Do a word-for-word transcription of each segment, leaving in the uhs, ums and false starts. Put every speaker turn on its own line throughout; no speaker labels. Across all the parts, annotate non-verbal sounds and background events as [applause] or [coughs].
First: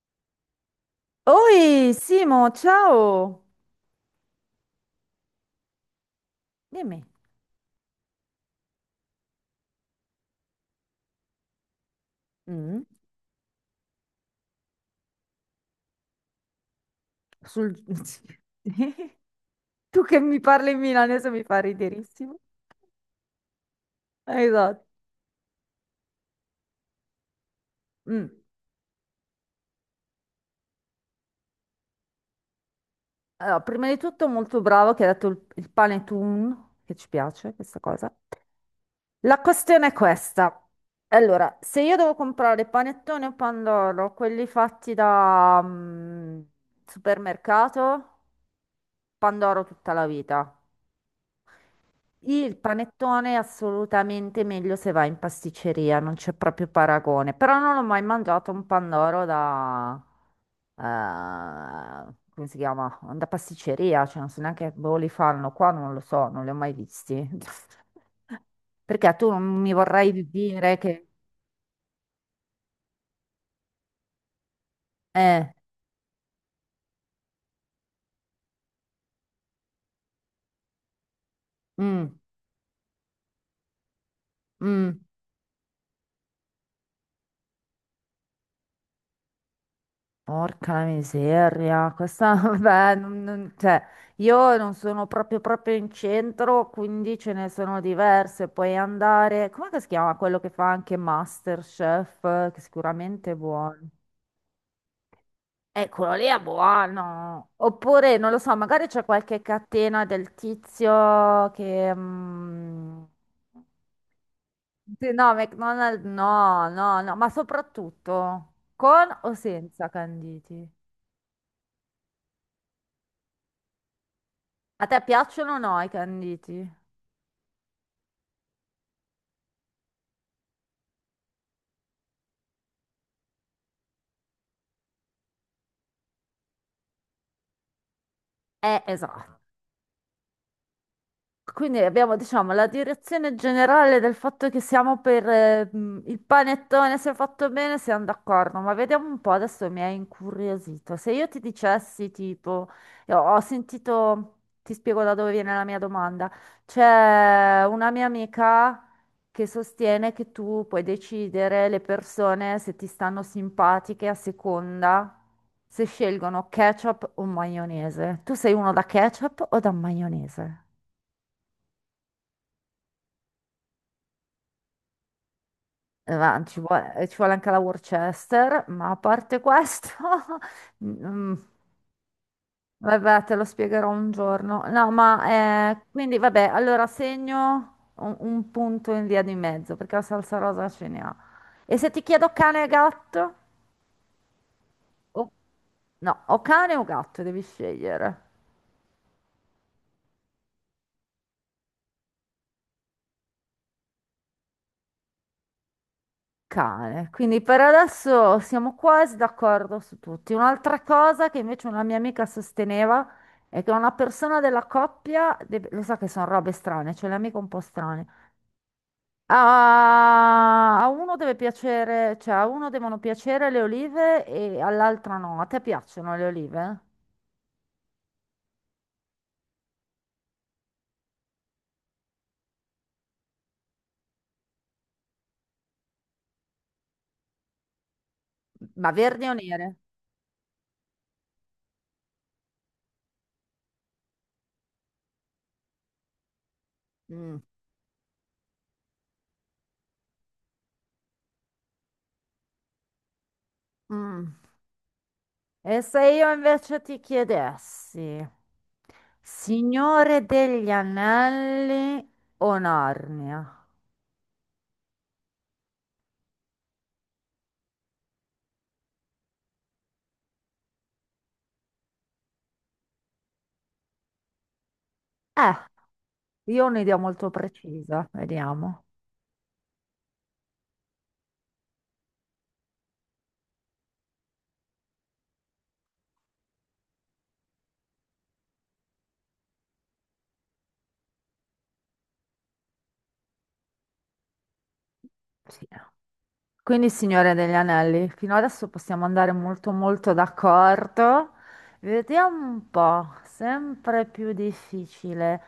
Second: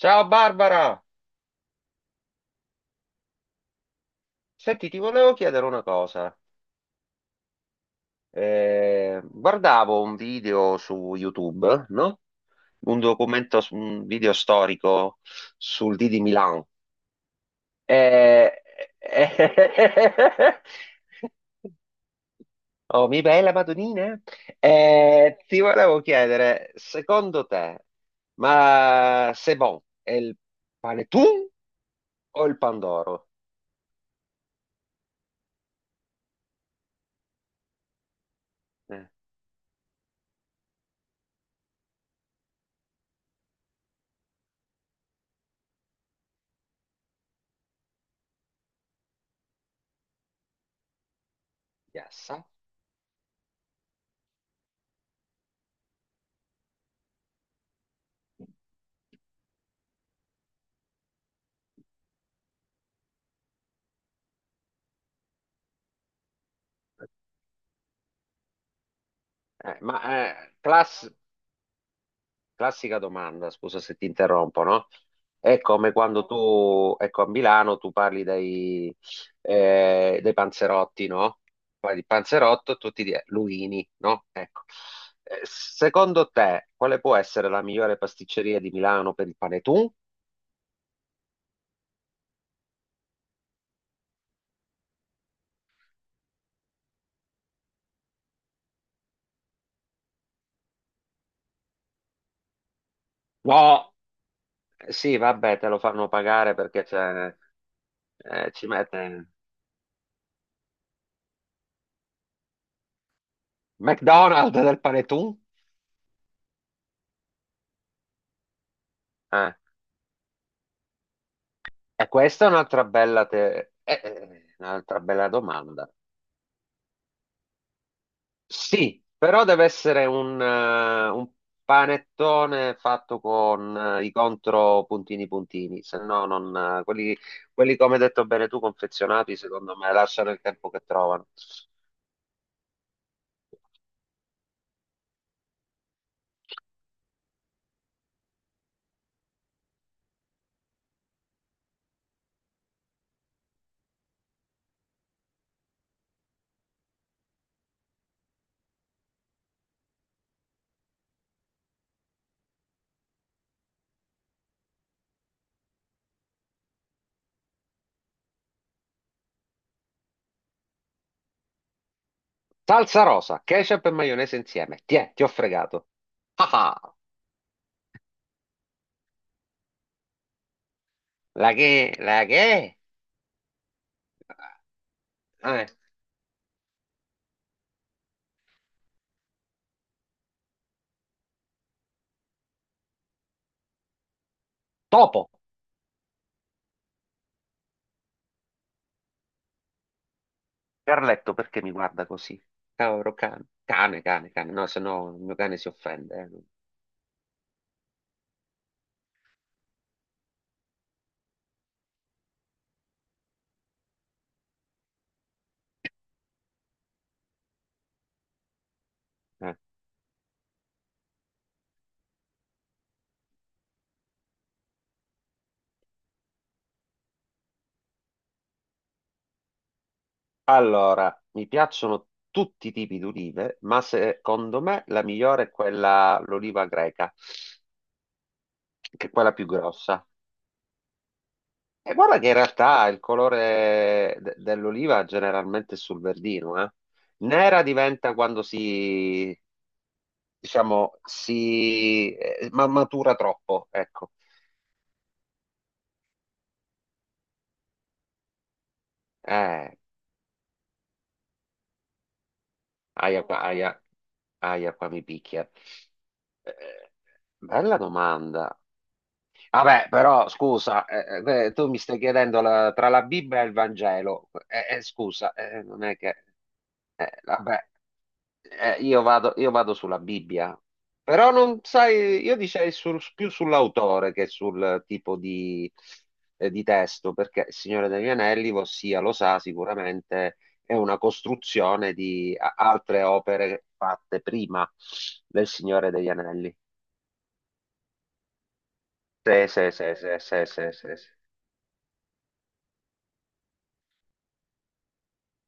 Ciao Barbara,
Oi, Simo, ciao!
senti, ti volevo chiedere una cosa.
Dimmi.
Eh, guardavo un video su YouTube, no?
Mm,
Un documento, su- un video storico sul D di Milano.
sul- [laughs]
Eh,
Tu che mi
eh,
parli in milanese
[laughs]
mi fa riderissimo.
Oh, mi bella Madonnina.
Esatto.
Eh, ti volevo chiedere, secondo te,
Mm.
ma c'est bon, è il panettone o il pandoro?
Allora, prima di tutto molto bravo che hai detto il, il panettone, che ci piace questa cosa.
Eh,
La questione è questa. Allora, se io devo comprare panettone o pandoro, quelli fatti da mm, supermercato, pandoro tutta la vita.
yes.
Il panettone è assolutamente meglio se va in pasticceria, non c'è proprio paragone. Però non ho mai mangiato un pandoro da, eh, come si chiama? Da pasticceria, cioè non so neanche dove li fanno qua, non lo so, non li ho mai visti. [laughs] Perché tu non mi
Eh, ma
vorrai
eh,
dire che...
class- Classica domanda, scusa se ti interrompo, no?
Eh,
È come quando tu, ecco, a Milano tu parli dei, eh, dei panzerotti, no? Parli di
mm,
panzerotto e tutti di eh, Luini, no? Ecco.
mm.
Eh, Secondo te, quale può essere la migliore pasticceria di Milano per il panetun?
Porca miseria, questa, [laughs] vabbè, non- non- cioè, io non sono proprio proprio in centro, quindi ce ne sono diverse. Puoi andare, com'è che si chiama quello che fa anche MasterChef, eh, che sicuramente è
No.
buono.
Eh, sì, vabbè, te lo fanno
Eccolo lì è
pagare perché c'è,
buono. Oppure, non lo
eh,
so,
ci
magari c'è
mette
qualche catena del tizio che... mm,
McDonald's del
sì,
panetun?
no, McDonald's, no, no, no, ma soprattutto con o
Eh,
senza canditi?
E questa è un'altra bella, te- eh, eh,
A te
un'altra bella
piacciono o no i
domanda.
canditi?
Sì, però deve essere un, eh, un panettone fatto con eh, i contro puntini puntini, se no non, eh, quelli, quelli come hai detto bene tu,
Eh,
confezionati,
esatto.
secondo me lasciano il tempo che trovano.
Quindi abbiamo, diciamo, la direzione generale del fatto che siamo per eh, mh, il panettone, se fatto bene siamo d'accordo, ma vediamo un po', adesso mi hai incuriosito. Se io ti dicessi, tipo, io ho sentito, ti spiego da dove viene la mia domanda, c'è una mia amica che sostiene che tu puoi decidere le persone se ti stanno simpatiche a seconda se scelgono ketchup o maionese. Tu sei uno da ketchup o da maionese?
Salsa rosa, ketchup e maionese insieme. Tiè, ti ho fregato.
Eh, ma
Ah,
ci vuole,
ah.
eh, ci vuole anche la Worcester, ma a parte questo, [laughs] mm,
La che, la che?
vabbè, te lo spiegherò un giorno. No,
Eh,
ma eh, quindi vabbè, allora segno un, un punto in via di mezzo perché la salsa rosa ce ne ha. E se ti chiedo cane e gatto? O-
Topo,
no, o cane o gatto devi scegliere.
Carletto, perché mi guarda così? Cavolo, cane, cane, cane, cane. No, se no il mio cane si offende.
Cane. Quindi per adesso siamo quasi d'accordo su tutti. Un'altra cosa che invece una mia amica sosteneva è che una persona della coppia, deve- lo so che sono robe strane, cioè le amiche un po' strane.
Eh. Eh.
A, a uno deve piacere, cioè a uno devono piacere le olive e all'altra no. A te piacciono le olive?
Allora, mi piacciono tutti i tipi di olive, ma secondo me la migliore è quella, l'oliva greca,
Ma
che è
verdi
quella
o
più
nere?
grossa. E guarda che in realtà il colore de- dell'oliva generalmente è sul verdino, eh.
Mm.
Nera diventa quando si, diciamo, si eh, ma- matura troppo, ecco.
Mm. E se io invece ti chiedessi,
Eh,
Signore degli Anelli o
Aia qua,
Narnia?
aia, aia qua mi picchia. Eh, Bella domanda. Vabbè, però scusa, eh, eh, eh, tu mi stai chiedendo la- tra la Bibbia e il Vangelo. Eh, eh, scusa, eh, non
Eh,
è che...
io ho un'idea
eh,
molto
Vabbè,
precisa,
eh,
vediamo.
io vado, io vado sulla Bibbia. Però non sai, io dicevo sul- più sull'autore che sul tipo di, eh, di testo, perché Il Signore degli Anelli, ossia, lo sa sicuramente, è una costruzione di a- altre opere fatte prima del
Sì.
Signore degli Anelli.
Quindi, Signore degli Anelli, fino adesso possiamo andare
Sì, sì,
molto
sì,
molto
sì, sì, sì, sì, sì.
d'accordo. Vediamo un po', sempre più difficile.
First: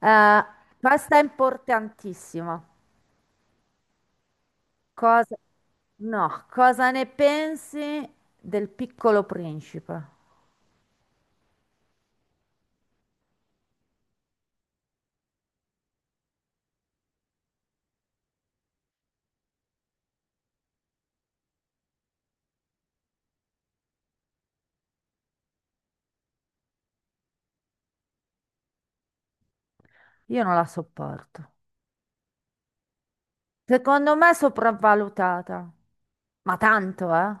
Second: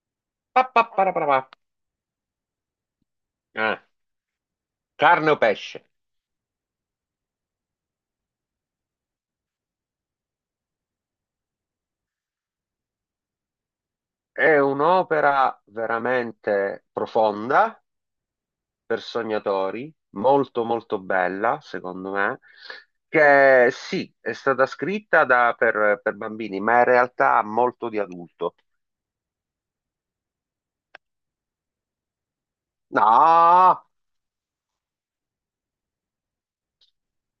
Eh,
Pa, pa, para,
questa è
para, pa.
importantissima.
Eh, Carne
Cosa...
o pesce?
No, cosa ne pensi del Piccolo Principe?
È un'opera veramente profonda per sognatori, molto molto bella, secondo me, che sì, è stata scritta da- per, per bambini, ma in realtà ha molto di adulto.
Io non la sopporto.
No!
Secondo me è sopravvalutata, ma tanto, eh?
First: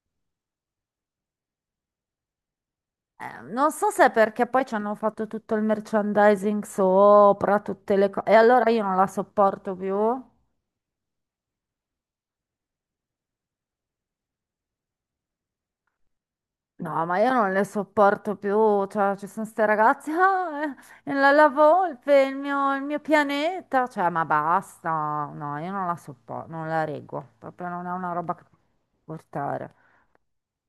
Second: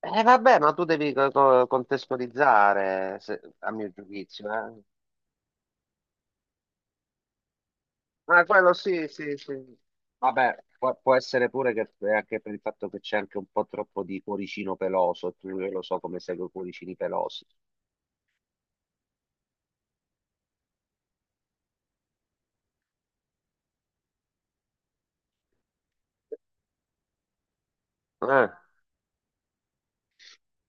Eh, vabbè, ma tu devi co- co- contestualizzare,
Eh,
se-
non
a
so
mio
se è perché
giudizio,
poi ci
eh.
hanno fatto tutto il merchandising sopra, tutte le cose. E
Ma
allora
quello
io non la
sì, sì, sì.
sopporto più. No,
Vabbè, può, può essere pure che è anche per il fatto che c'è anche un po' troppo di cuoricino peloso, e tu io lo so come seguo i cuoricini
ma io
pelosi.
non le sopporto più. Cioè, ci sono ste ragazze, [laughs] ah, eh, la, la volpe, il mio, il mio pianeta. Cioè, ma basta. No, io non la sopporto, non la reggo. Proprio non è una roba che
Eh,
puoi portare.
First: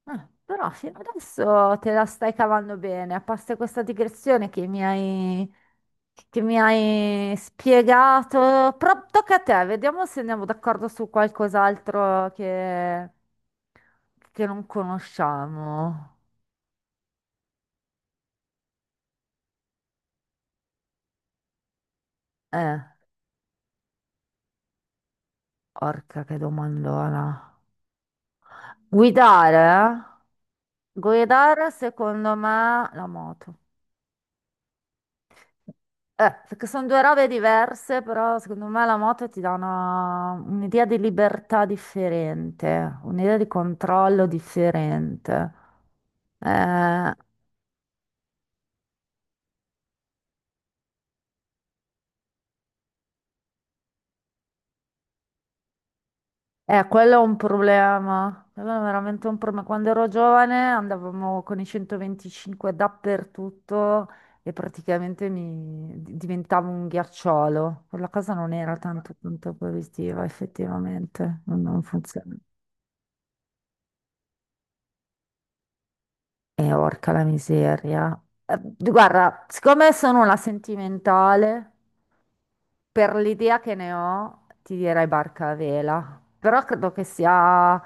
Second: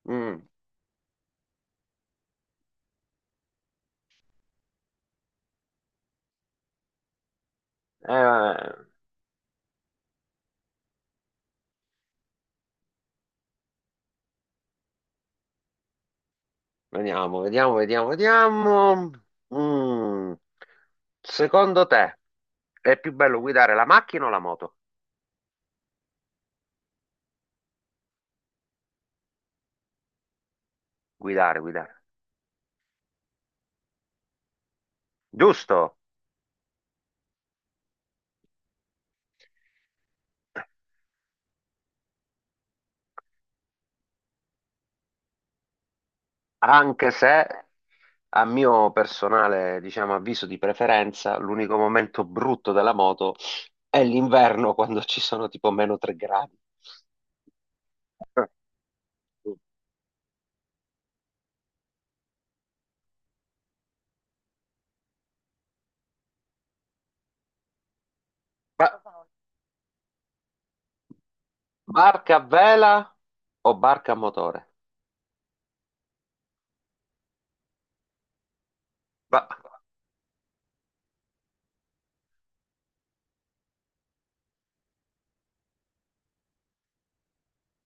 Ah,
mm,
però fino adesso te la stai cavando bene, a parte questa digressione che mi hai, che mi hai spiegato.
eh,
Però tocca a te, vediamo se andiamo d'accordo su qualcos'altro che, che non conosciamo.
Vediamo, vediamo, vediamo, vediamo. Mm. Secondo te
Eh,
è più bello guidare la macchina o la moto?
orca che domandona. Guidare? Eh?
Guidare,
Guidare
guidare.
secondo me la moto.
Giusto?
Eh, perché sono due robe diverse, però secondo me la moto ti dà una- un'idea di libertà differente, un'idea di controllo differente.
Anche
Eh,
se, a mio personale, diciamo, avviso di preferenza, l'unico momento brutto della moto è l'inverno quando ci sono tipo meno tre gradi.
eh, quello è un problema, quello è veramente un problema. Quando ero giovane andavamo con i centoventicinque dappertutto e praticamente mi di- diventavo un ghiacciolo. Quella cosa non era
Ba-
tanto tanto positiva, effettivamente, non non
Barca
funzionava.
a vela o barca a motore?
Eh, orca la miseria. Eh, guarda,
Ba-
siccome sono una sentimentale, per l'idea che ne ho, ti direi barca a vela. Però credo che sia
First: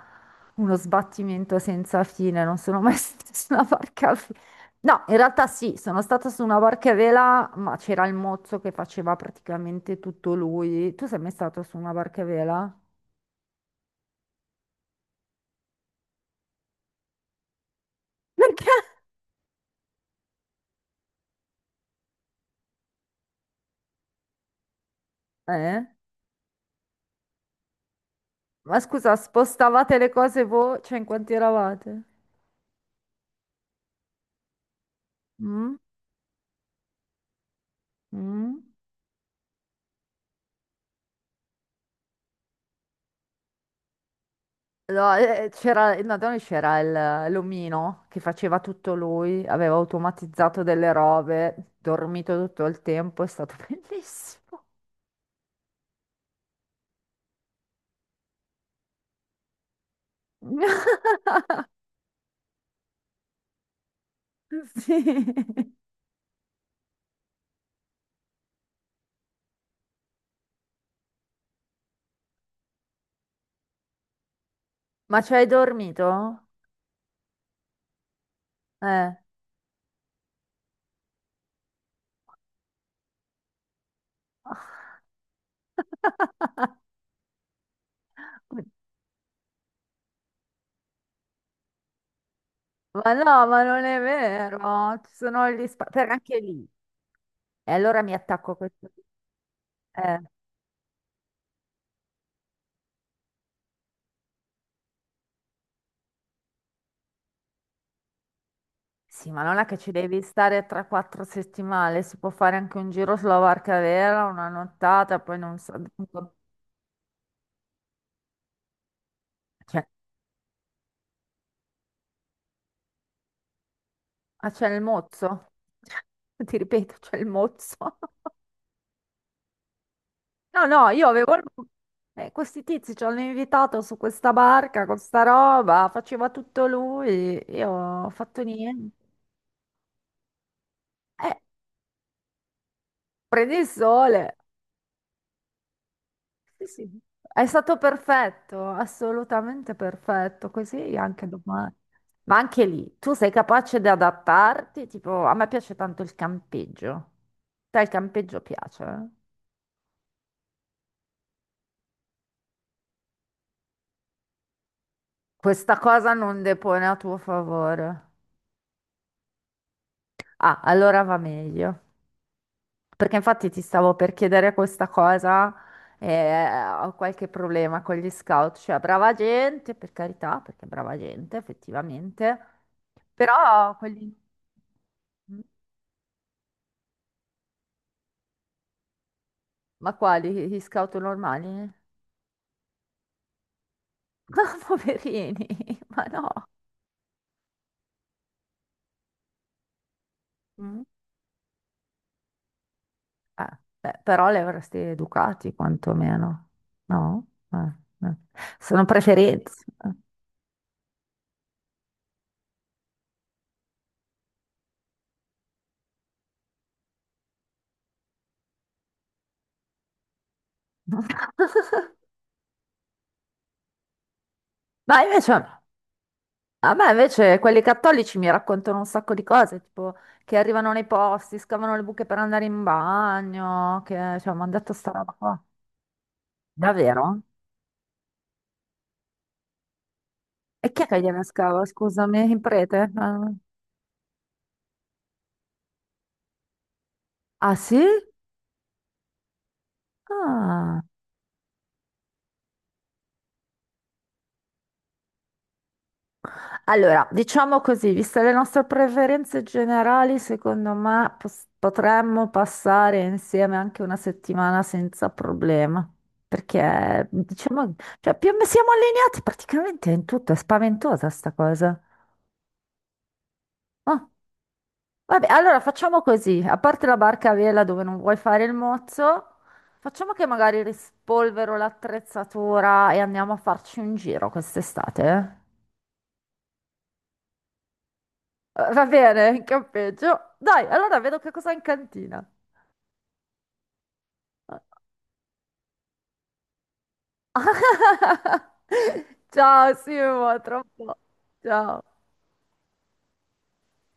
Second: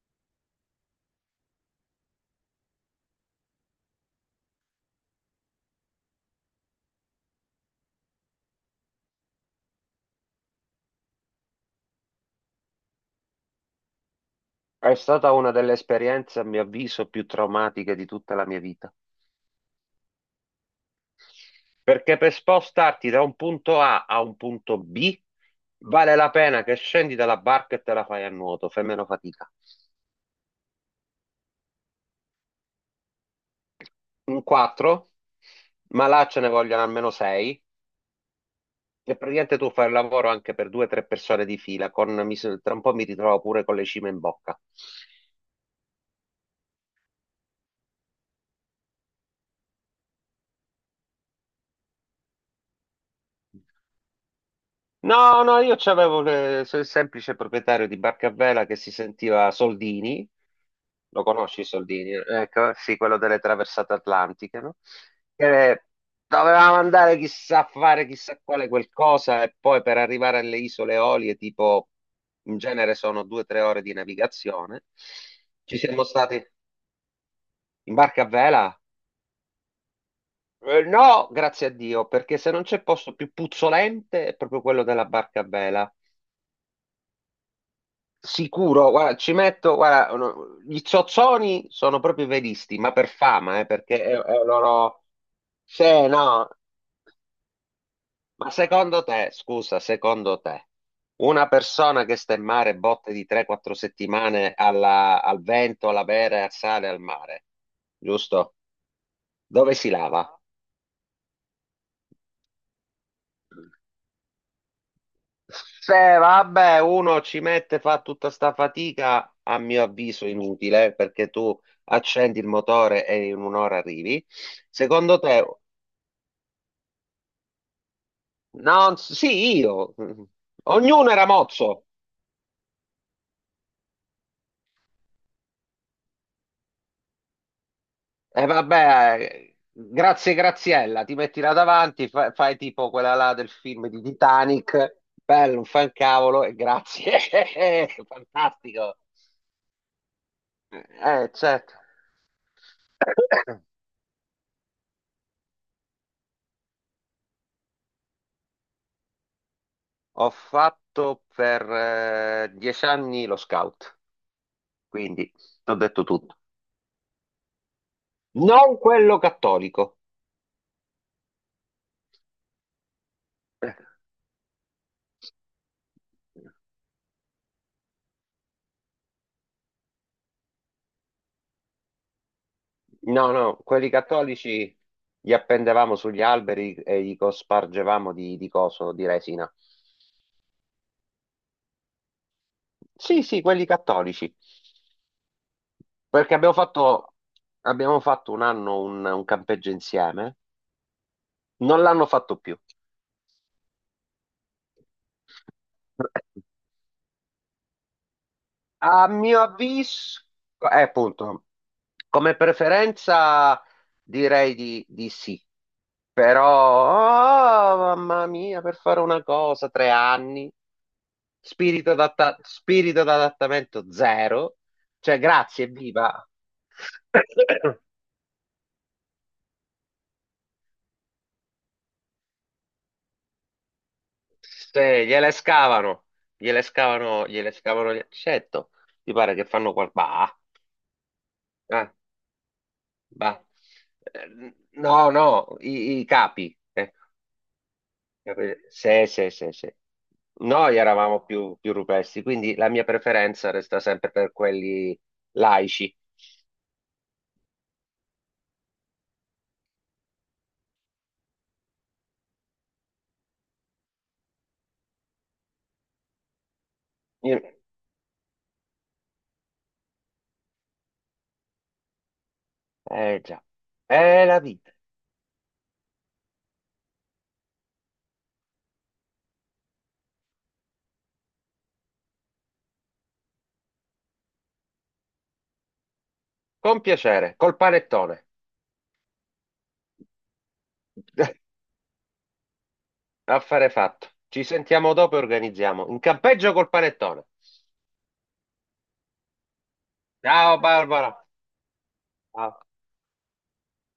uno sbattimento senza fine. Non sono mai [laughs] stata su una barca a vela. No, in realtà sì, sono stata su una barca a vela, ma c'era il mozzo che faceva praticamente tutto lui. Tu sei mai stato su una barca a vela?
è stata una delle esperienze, a mio avviso, più traumatiche di tutta la mia
Perché?
vita. Perché per spostarti da un punto A a un punto B
Eh?
vale la pena che scendi dalla barca e te la fai a nuoto,
Ma
fai meno
scusa,
fatica.
spostavate le cose voi? Cioè, in quanti eravate?
Un quattro?
Mm?
Ma là ce ne vogliono almeno sei.
Mm?
E praticamente tu fai il lavoro anche per due o tre persone di fila, con, mi s- tra un po' mi ritrovo pure con le cime in bocca.
No, eh, eh, c'era, no, da noi c'era il- l'omino che faceva tutto lui, aveva automatizzato delle robe, dormito tutto il tempo, è stato [laughs] bellissimo.
No, no, io c'avevo le- so- il semplice proprietario di barca a vela che si sentiva Soldini,
[laughs]
lo conosci Soldini? Ecco, sì, quello delle traversate atlantiche, no?
Sì.
Che doveva mandare chissà a fare chissà quale qualcosa e poi per arrivare alle isole Eolie, tipo, in genere sono due o tre ore di navigazione.
Ma ci hai
Ci siamo
dormito?
stati. In barca a vela?
Eh.
Eh, no, grazie a Dio, perché se non c'è posto più puzzolente è proprio quello della barca a vela.
[laughs]
Sicuro, guarda, ci metto, guarda, no, gli zozzoni sono proprio i velisti, ma per
Ma no,
fama,
ma
eh,
non è
perché è, è
vero,
loro...
ci sono gli
Sì,
spazi, anche
no,
lì. E allora mi
ma
attacco a questo.
secondo te, scusa,
Eh.
secondo te, una persona che sta in mare botte di tre quattro settimane alla- al vento, alla vera e al sale, al mare, giusto?
Sì, ma non è
Dove
che
si
ci devi
lava?
stare tre quattro settimane, si può fare anche un giro sulla barca vera, una nottata, poi non so.
Se Vabbè, uno ci mette, fa tutta sta fatica, a
Cioè,
mio avviso inutile, perché tu accendi il motore e in un'ora arrivi.
ah, c'è il
Secondo te,
mozzo? [laughs] Ti ripeto, c'è il mozzo. [laughs]
no, sì, io,
No, no, io
ognuno era
avevo...
mozzo.
eh, questi tizi ci hanno invitato su questa barca con sta roba, faceva tutto lui, io ho fatto
E
niente.
vabbè, eh, grazie Graziella, ti
Eh,
metti là davanti, fa- fai tipo quella là del
prendi il
film di
sole.
Titanic, bello, non fa un cavolo e
Sì, sì.
grazie,
È stato
[laughs]
perfetto,
fantastico.
assolutamente perfetto, così anche
Eh,
domani.
certo.
Ma anche lì, tu sei capace di adattarti? Tipo, a me piace tanto il campeggio. Te il campeggio piace? Eh?
Ho fatto per eh, dieci anni lo scout, quindi ho
Questa
detto
cosa
tutto.
non depone a tuo favore.
Non quello cattolico.
Ah, allora va meglio. Perché infatti ti stavo per chiedere questa cosa, eh, ho qualche problema con gli scout, cioè brava gente, per carità, perché brava gente effettivamente,
No, no,
però
quelli
quelli...
cattolici li
Mm?
appendevamo sugli alberi e li cospargevamo di, di coso, di resina.
Ma quali? Gli scout normali?
Sì, sì, quelli cattolici.
[laughs] Poverini, ma no.
Perché abbiamo fatto, abbiamo fatto un anno un, un campeggio insieme.
Mm.
Non l'hanno fatto più.
Eh, beh, però li avresti educati
[laughs]
quantomeno, no? Eh, eh. Sono
A mio
preferenze.
avviso, eh, appunto, come preferenza direi di, di sì, però, oh, mamma mia, per fare una cosa, tre anni,
[laughs]
spirito d'adatta- spirito d'adattamento zero,
Ma
cioè
invece... no.
grazie, viva.
A me invece quelli
[coughs]
cattolici mi raccontano un sacco di cose, tipo che arrivano nei posti, scavano le buche per andare in bagno, che cioè, mi hanno detto sta
Se
roba
gliele
qua.
scavano, gliele
Davvero?
scavano, gliele scavano, gli- certo, ti pare che fanno qual... Bah,
E chi è che gliela scava?
eh,
Scusami, il prete? Ah,
bah. Eh, No, no, i, i capi. Eh.
ah, sì?
Capito? Sì, sì, sì, sì. Noi
Ah.
eravamo più, più rupesti, quindi la mia preferenza resta sempre per quelli laici.
Allora, diciamo così, viste le nostre preferenze generali, secondo me pos- potremmo passare insieme anche una settimana senza problema, perché
Io-
diciamo, cioè, più siamo allineati praticamente in tutto, è spaventosa sta cosa.
Eh già,
Oh,
è la vita.
vabbè, allora facciamo così, a parte la barca a vela dove non vuoi fare il mozzo, facciamo che magari rispolvero l'attrezzatura e andiamo a farci un giro quest'estate, eh?
Con piacere, col panettone.
Eh, Va bene, campeggio. Dai, allora vedo che cosa
[laughs]
hai in cantina.
Affare fatto. Ci sentiamo dopo e organizziamo. In campeggio col panettone.
[laughs] Ciao Simo, a tra
Ciao
un po'.
Barbara.
Ciao.
Ciao.